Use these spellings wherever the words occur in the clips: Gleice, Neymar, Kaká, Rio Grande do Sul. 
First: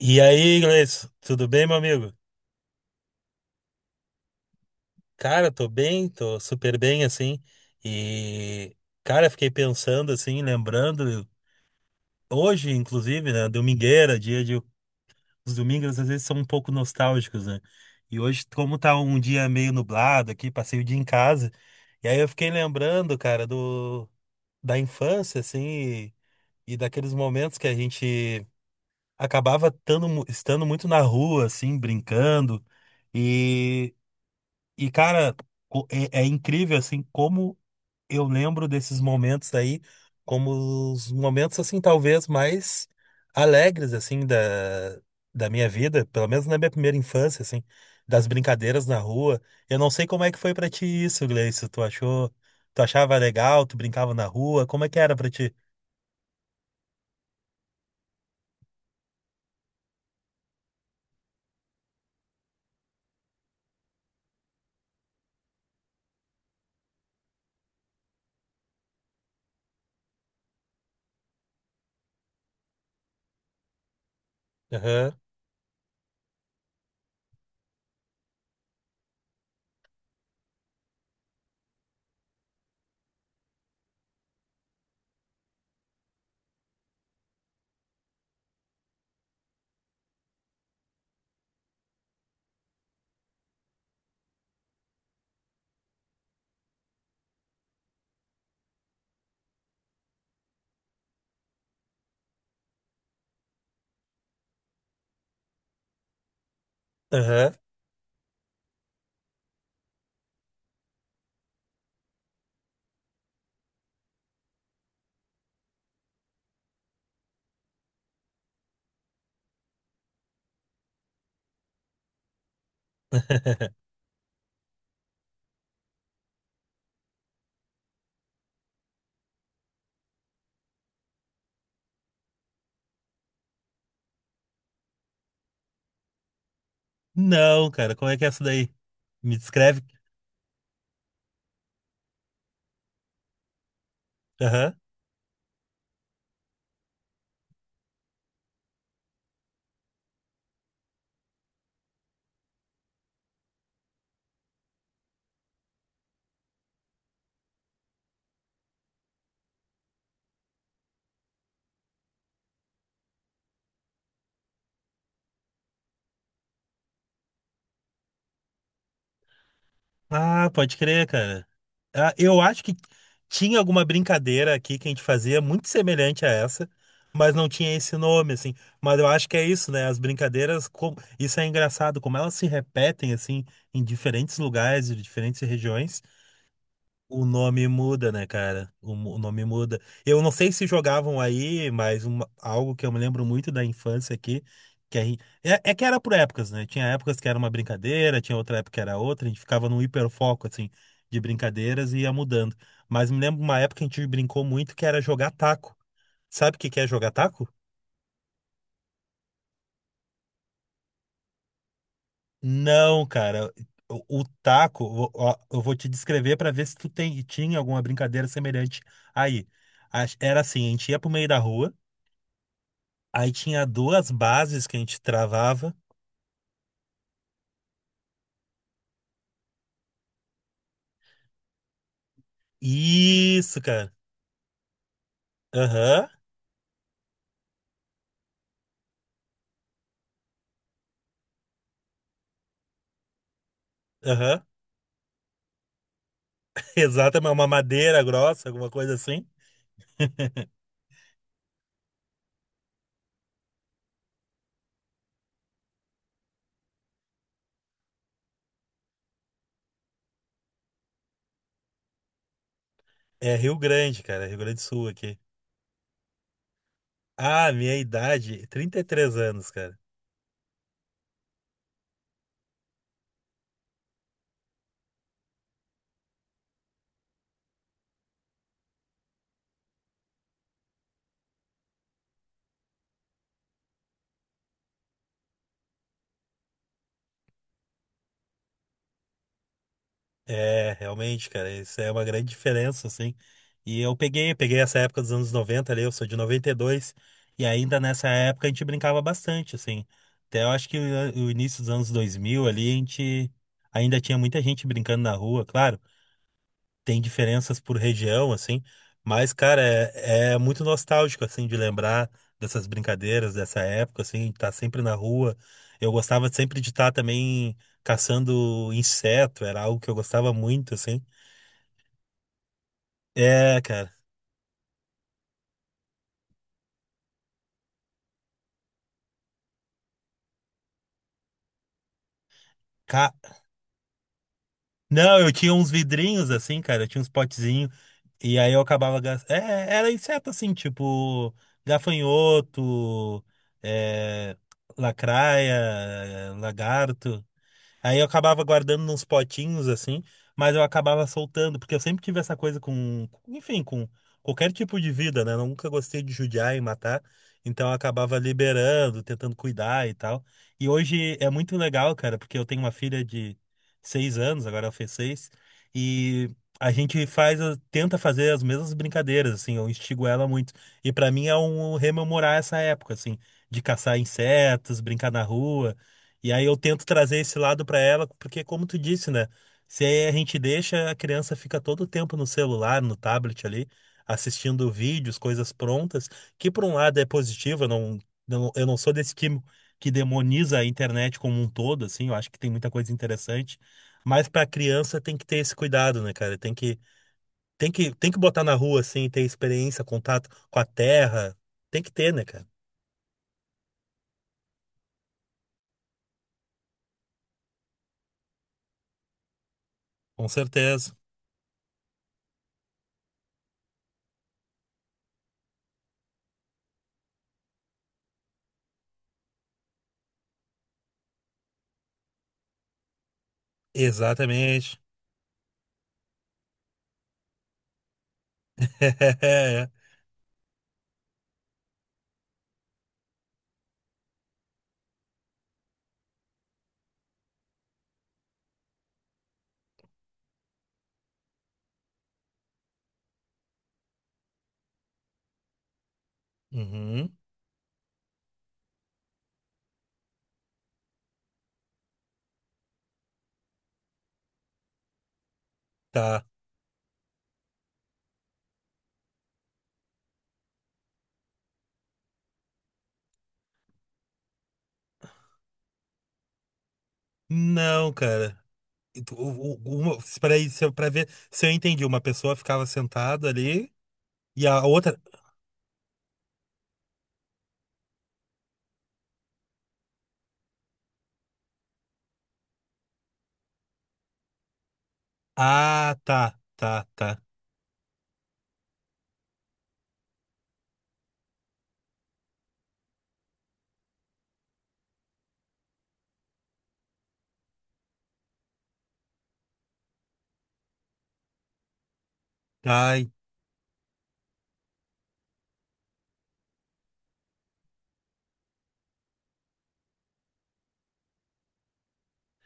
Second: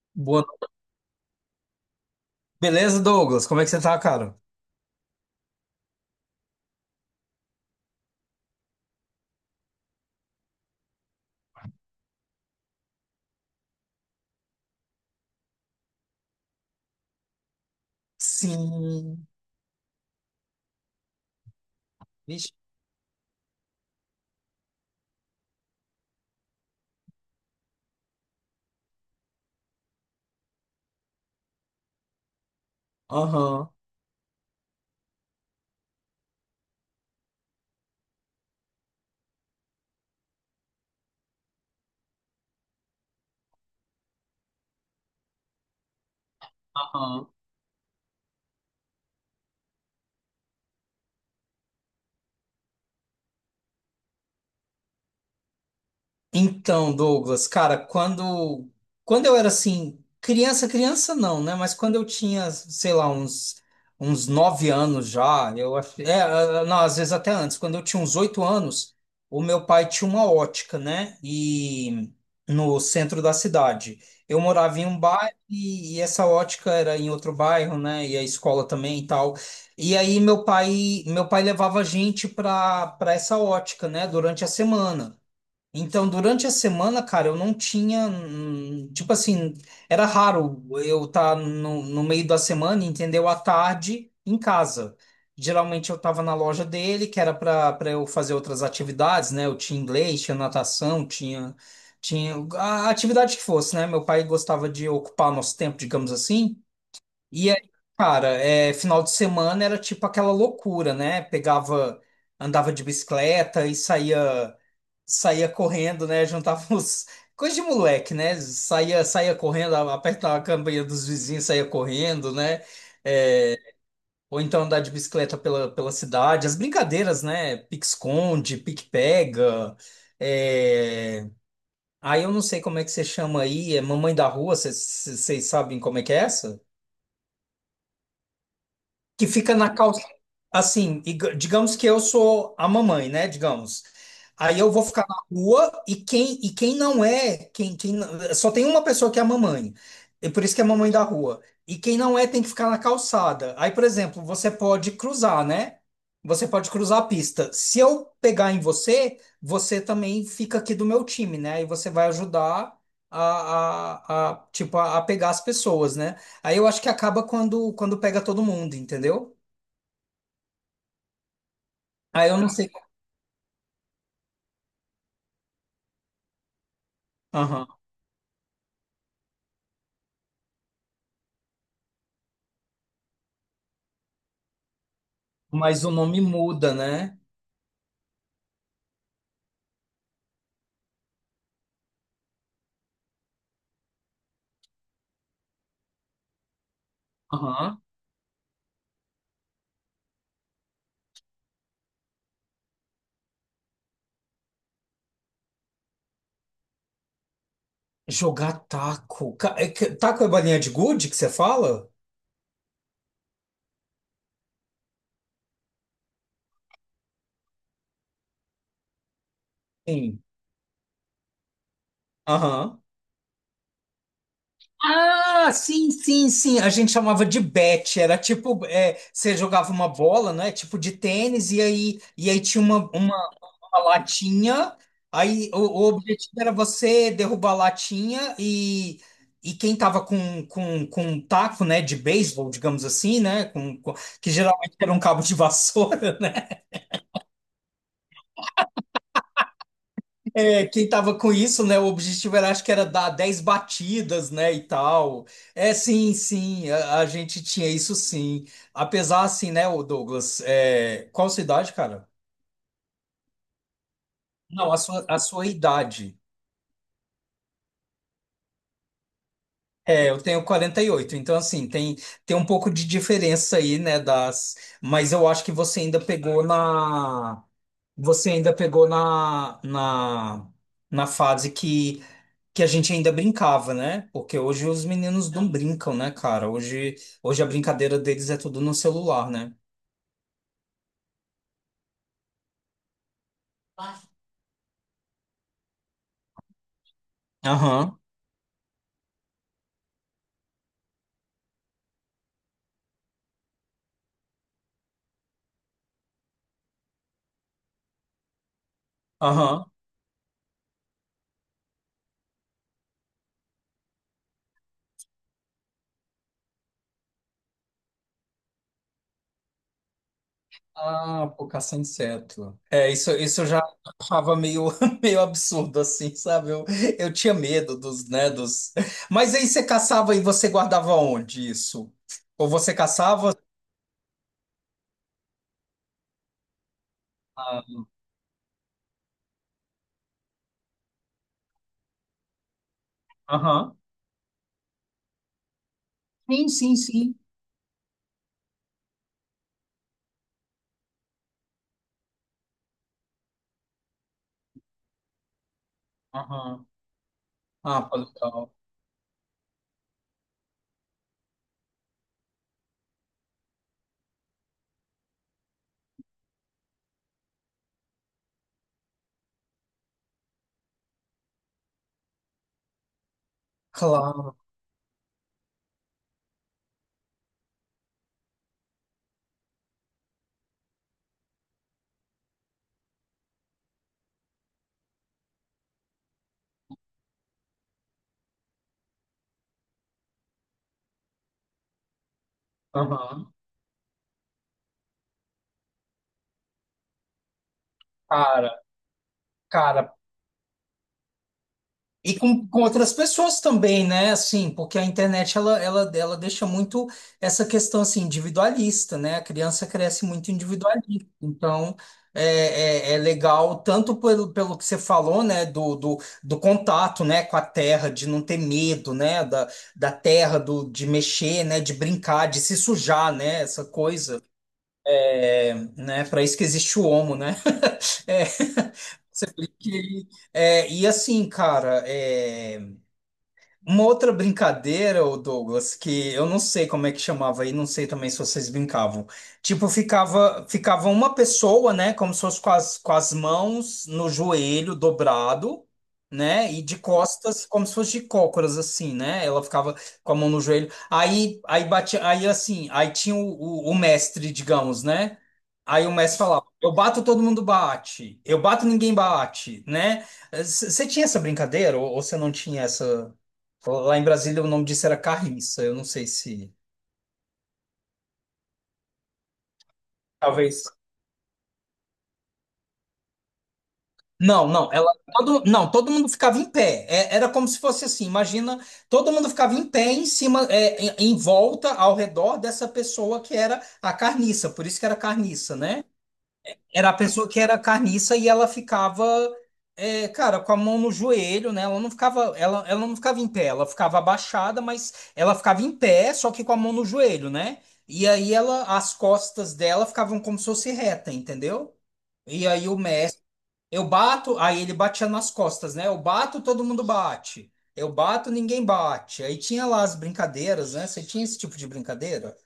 E Boa aí, no- Gleice, tudo bem, meu amigo? Beleza, Douglas? Como é que você tá, cara? Cara, tô bem, tô super bem, assim. E, Cara, fiquei pensando, assim, lembrando, hoje, inclusive, né, domingueira, dia de. Os domingos às vezes são um pouco nostálgicos, né? E hoje, como tá um Sim. dia meio nublado aqui, passei o dia em casa. E aí eu fiquei Vixe. lembrando, cara, da infância, assim, e, e daqueles momentos que a gente estando muito na rua, assim, brincando. Aham. E. E, cara, é incrível, assim, como eu lembro desses momentos aí, como os momentos, assim, talvez mais alegres, assim, da minha vida, pelo menos na minha primeira Aham. infância, assim, das brincadeiras na rua. Eu não sei como é que foi pra ti isso, Gleice. Tu achava legal, tu brincava na rua, como é que era pra ti? Então, Douglas, cara, quando eu era assim, criança, criança não, né? Mas quando eu tinha, sei lá, uns 9 anos já, ah, não, às vezes até antes, quando eu tinha uns 8 anos, o meu pai tinha uma ótica, né? E no centro da cidade. Eu morava em um Aham, bairro e essa ótica era em outro bairro, né? E a escola também e tal. E aí meu pai levava a gente para essa ótica, né? Durante a semana. Então, durante a semana, cara, eu não tinha. Tipo assim, era raro eu estar no meio da semana, entendeu? À tarde em casa. Geralmente eu estava na loja dele, que era para eu fazer outras atividades, né? Eu tinha inglês, tinha natação, tinha a atividade que fosse, né? Meu pai gostava de ocupar nosso tempo, digamos assim. E aham. aí, cara, final de semana era tipo aquela loucura, né? Pegava, andava de bicicleta e saía correndo, né? Juntava os. Coisa de moleque, né? Saía correndo, apertava a campanha dos vizinhos, saía correndo, né? É, ou então andar de bicicleta pela cidade. As brincadeiras, né? Pique-esconde, pique-pega. é, Aí eu não sei como é que você chama aí, é mamãe da rua, vocês sabem como é que é essa? Não, cara, como é que é essa daí? Que Me fica na descreve. calça. Assim, digamos que eu sou a mamãe, né? Digamos. Aí eu vou ficar na rua e quem não é, quem, quem não- só tem uma pessoa que é a mamãe. E por isso que é a mamãe da rua. E quem não é tem que ficar na calçada. Aí, por exemplo, você pode cruzar, né? Você pode cruzar a pista. Se eu pegar em você, você também fica aqui do meu time, né? Aí você vai ajudar a, a, tipo, a pegar as pessoas, né? Aí eu acho que acaba quando pega todo mundo, entendeu? Ah, pode crer, cara. Ah, Aí eu eu não acho sei. que tinha alguma brincadeira aqui que a gente fazia muito semelhante a essa, mas não Aham. tinha esse nome, assim. Mas eu acho que é isso, né? As brincadeiras, como isso é engraçado, como elas se repetem, assim, em diferentes lugares, e diferentes Mas o regiões. nome muda, né? O nome muda, né, cara? O nome muda. Eu não sei se jogavam aí, mas algo que eu me lembro muito da infância aqui, que a gente, é que era por épocas, né? Tinha épocas que era uma Aham. brincadeira, tinha outra época que era outra, a gente ficava num hiperfoco, assim, de brincadeiras e ia mudando. Mas me lembro uma época que a gente brincou muito que era jogar taco. Sabe o que que é jogar taco? Jogar taco. Taco é bolinha de gude que você fala? Não, cara. O taco, ó, ó, eu vou te descrever pra ver se tu tem, tinha alguma brincadeira semelhante aí. Sim. Era assim, a gente ia pro meio da rua. Aham. Aí tinha duas bases que a gente Ah, travava. sim, sim, sim. A gente chamava de bet. Era tipo, você jogava uma bola, né? Tipo de tênis, e aí tinha uma, uma Isso, uma cara. latinha. Aí o Aham, objetivo era você derrubar a latinha e quem tava com um taco, né, de beisebol, digamos assim, né, que aham. geralmente era um cabo de vassoura. Exatamente, uma madeira grossa, alguma coisa assim. Quem tava com isso, né, o objetivo era, acho que era dar 10 batidas, né, e tal. Sim, sim, a gente tinha isso sim. Apesar, assim, né, o Douglas, qual sua idade, cara? É Rio Grande, cara, Rio Grande do Não, a Sul sua, aqui. a sua idade. Ah, minha idade, 33 anos, cara. Eu tenho 48. Então assim, tem um pouco de diferença aí, né, das, mas eu acho que você ainda pegou na fase que a gente ainda brincava, né? Porque hoje os meninos não brincam, né, cara? Hoje a brincadeira deles é tudo no celular, né? É, realmente, cara, isso é uma grande diferença, assim. E eu peguei essa época dos anos 90, ali, eu sou de 92. E ainda Aham, nessa época a gente brincava bastante, assim. Até eu acho que o início dos anos 2000, ali, a gente ainda tinha muita gente brincando na rua, claro. Tem diferenças por região, assim, mas, cara, aham. É muito nostálgico, assim, de lembrar dessas brincadeiras dessa época, assim, de estar sempre na rua. Eu gostava sempre de estar também caçando inseto, era algo que eu gostava muito, assim. Ah, por caça a inseto. Isso, eu É, já cara. achava meio, meio absurdo, assim, sabe? Eu tinha medo dos, né, dos... Mas aí você caçava e você guardava onde isso? Ou você Ca- caçava... Não, eu tinha uns vidrinhos, assim, cara, eu tinha uns Ah, potezinhos, e aí eu acabava gastando. É, era inseto, assim, tipo gafanhoto, aham. é, lacraia, Sim, sim, sim. lagarto. Aí eu acabava guardando nos potinhos assim, mas eu acabava soltando, porque eu sempre tive essa coisa com, enfim, com qualquer tipo de vida, né? Eu nunca gostei de judiar e Aham. matar, então eu Ah, pô, acabava legal. liberando, tentando cuidar e tal. E hoje é muito legal, cara, porque eu tenho uma filha de 6 anos, agora ela fez 6, e a gente faz, tenta fazer as mesmas brincadeiras, assim, eu instigo ela muito. E pra mim é um rememorar essa época, assim, de caçar Claro. insetos, brincar na rua. E aí eu tento trazer esse lado para ela, porque como tu disse, né? Se a gente deixa, a criança fica todo o tempo no celular, no tablet ali, assistindo vídeos, coisas prontas, que por um lado é positivo, eu não sou desse que demoniza a internet como um todo, assim, eu acho que tem muita coisa Aham. interessante, mas para a criança tem que ter esse cuidado, né, cara? Tem que botar Cara, na rua, assim, ter experiência, cara, contato com a terra, tem que ter, e né, cara? com outras pessoas também, né? Assim, porque a internet ela deixa muito essa questão assim, individualista, né? A criança cresce Com muito certeza. individualista. Então, é legal tanto pelo que você falou, né? Do contato, né? Com a terra, de não ter medo, né? Da terra, de mexer, né? De brincar, de se sujar, né? Essa coisa, Exatamente. Né? Para isso que existe o homo, né? É, você vê que, e assim, cara. Uma outra brincadeira, ô Douglas, que eu não sei como é que chamava aí, não sei também se vocês brincavam. Tipo, ficava uma pessoa, né, como se fosse com as mãos no joelho dobrado, né, e de Uhum, costas, como se fosse de cócoras, assim, né? Ela ficava com a mão no joelho. Aí batia, aí assim, aí tinha o mestre, digamos, né? Aí o mestre tá. falava, eu bato, todo mundo bate. Eu bato, ninguém bate, né? Você tinha essa brincadeira ou você não tinha essa? Lá em Brasília o nome disso era carriça. Eu não sei se. Não, cara. Uma, peraí, se Talvez. eu, pra ver se eu entendi. Uma pessoa ficava sentada ali e Não, a não, outra. Não, todo mundo ficava em pé. Era como se fosse assim, imagina, todo mundo ficava em pé em cima, em volta, ao redor dessa pessoa que era a carniça, por isso que era carniça, né? Ah, tá, tá, Era a tá. pessoa que era carniça e ela ficava, cara, com a mão no joelho, né? Ela não ficava, ela não ficava em pé, ela ficava abaixada, mas ela ficava em pé, só que com a mão no joelho, né? E aí as costas dela ficavam como se fosse reta, entendeu? E aí o Ai, mestre, eu bato, aí ele batia nas costas, né? Eu bato, todo mundo bate. Eu bato, ninguém bate. Aí tinha lá as brincadeiras, né? Você tinha esse tipo de brincadeira?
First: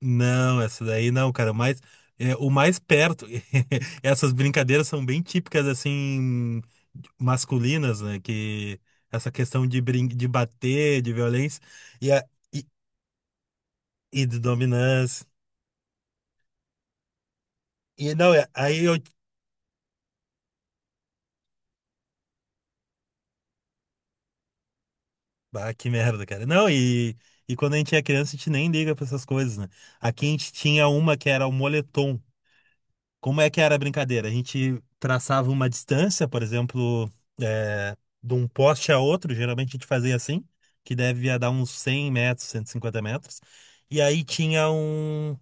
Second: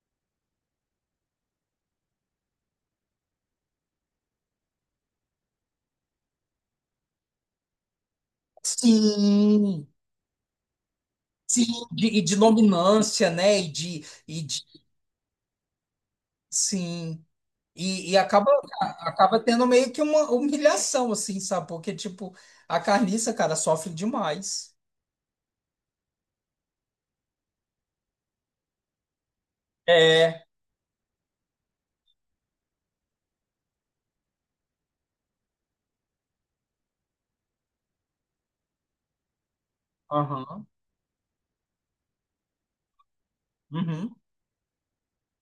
não, essa daí não, cara. Mas é, o mais perto. Essas brincadeiras são bem típicas, assim, masculinas, né? Que essa questão de, Sim. brin de bater, de violência Sim, e, e a, de e, dominância, né? E de E de dominância. sim. E, E e não, é- acaba, aí eu acaba tendo meio que uma humilhação, assim, sabe? Porque, tipo, a carniça, cara, sofre demais. Bah, que merda, cara. Não, e quando a gente é criança, a gente nem liga pra essas coisas, né? Aqui a É. gente tinha uma que era o moletom. Como é que era a brincadeira? A gente traçava uma distância, por exemplo, é, de um poste a outro, geralmente a gente fazia assim, Aham. que devia dar uns 100 metros, 150 metros. E Uhum. aí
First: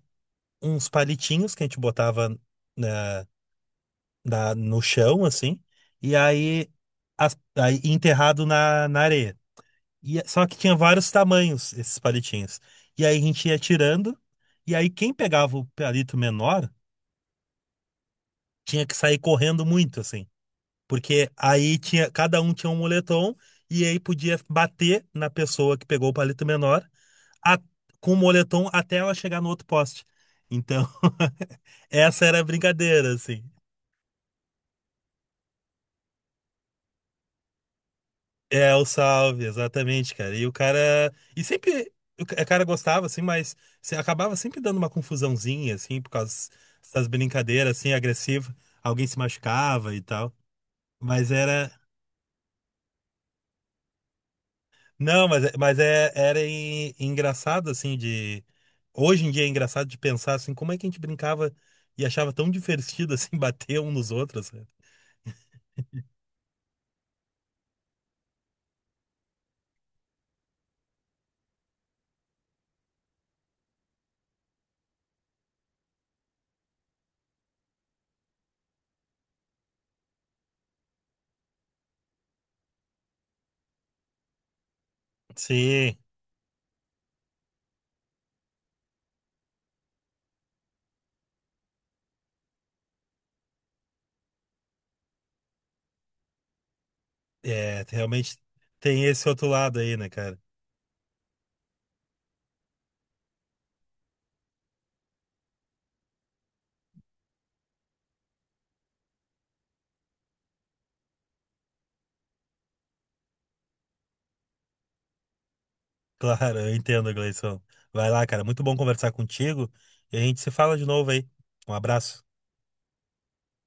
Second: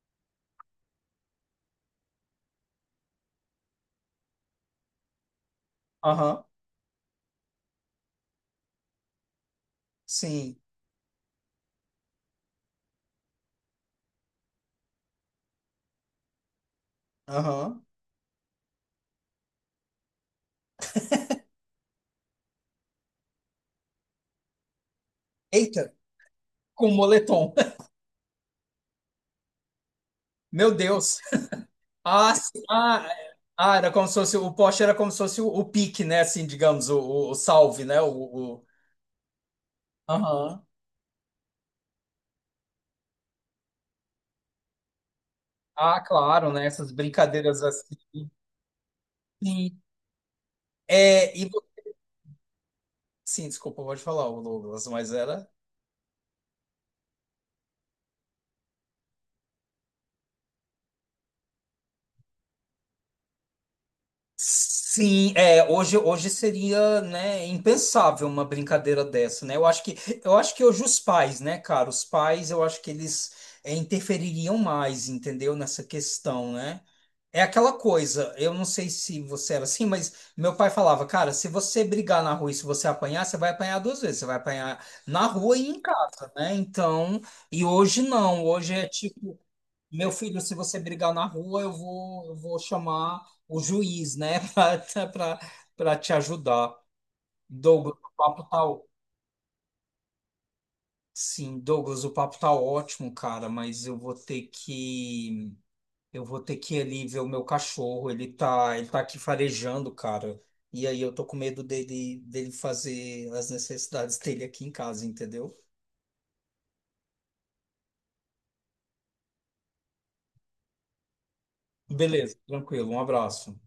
uns palitinhos que a gente botava na, no chão, assim, e Aham. aí, aí enterrado na areia. Só que Sim. tinha vários tamanhos esses palitinhos. E aí a gente ia tirando, e aí quem pegava o palito menor Aham. tinha que sair correndo muito, assim. Porque aí tinha, cada um tinha um moletom, e aí podia bater na pessoa que Eita, pegou o palito menor com moletom. a- com o moletom até ela chegar no outro poste. Meu Então, Deus. essa Ah, era a sim. Ah, brincadeira, é. assim. Ah, era como se fosse, o poste era como se fosse o pique, né? Assim, digamos, o salve, né? O... É, o Salve, exatamente, cara. E o Aham. cara. E sempre. O cara gostava, assim, mas acabava sempre dando uma confusãozinha, assim, Ah, por causa claro, né? Essas dessas brincadeiras brincadeiras, assim, assim. agressivas. Alguém se Sim. machucava e tal. Mas É, e, era. Sim, desculpa, pode falar, ô Douglas, mas Não, mas, era. é- mas É, era engraçado, assim, de. Hoje em dia é engraçado de pensar, assim, como é que a gente brincava e achava tão divertido, assim, bater um nos outros. Né? Sim, hoje, seria, né, impensável uma brincadeira dessa, né? Eu acho que hoje os pais, né, cara, os pais, eu acho que eles interfeririam mais, entendeu, nessa questão, né? É aquela coisa, eu não sei se você era assim, mas meu pai falava, cara, se você brigar na rua e se você apanhar, você vai apanhar duas vezes, você vai apanhar na rua e em Sim. casa, né? Então, e hoje não, hoje é tipo meu filho, se você brigar na rua, eu vou chamar o juiz, né, para te ajudar. É, Douglas, o realmente papo tá. ó- tem esse outro lado aí, né, cara? Sim, Douglas, o papo tá ótimo, cara, mas eu vou ter que ir ali ver o meu cachorro, ele tá aqui farejando, cara. E aí eu tô com medo dele fazer as necessidades dele aqui em casa, entendeu? Claro, eu entendo, Gleison. Vai lá, cara. Muito bom conversar contigo. E a gente se fala de novo aí. Um abraço. Beleza, tranquilo. Um abraço.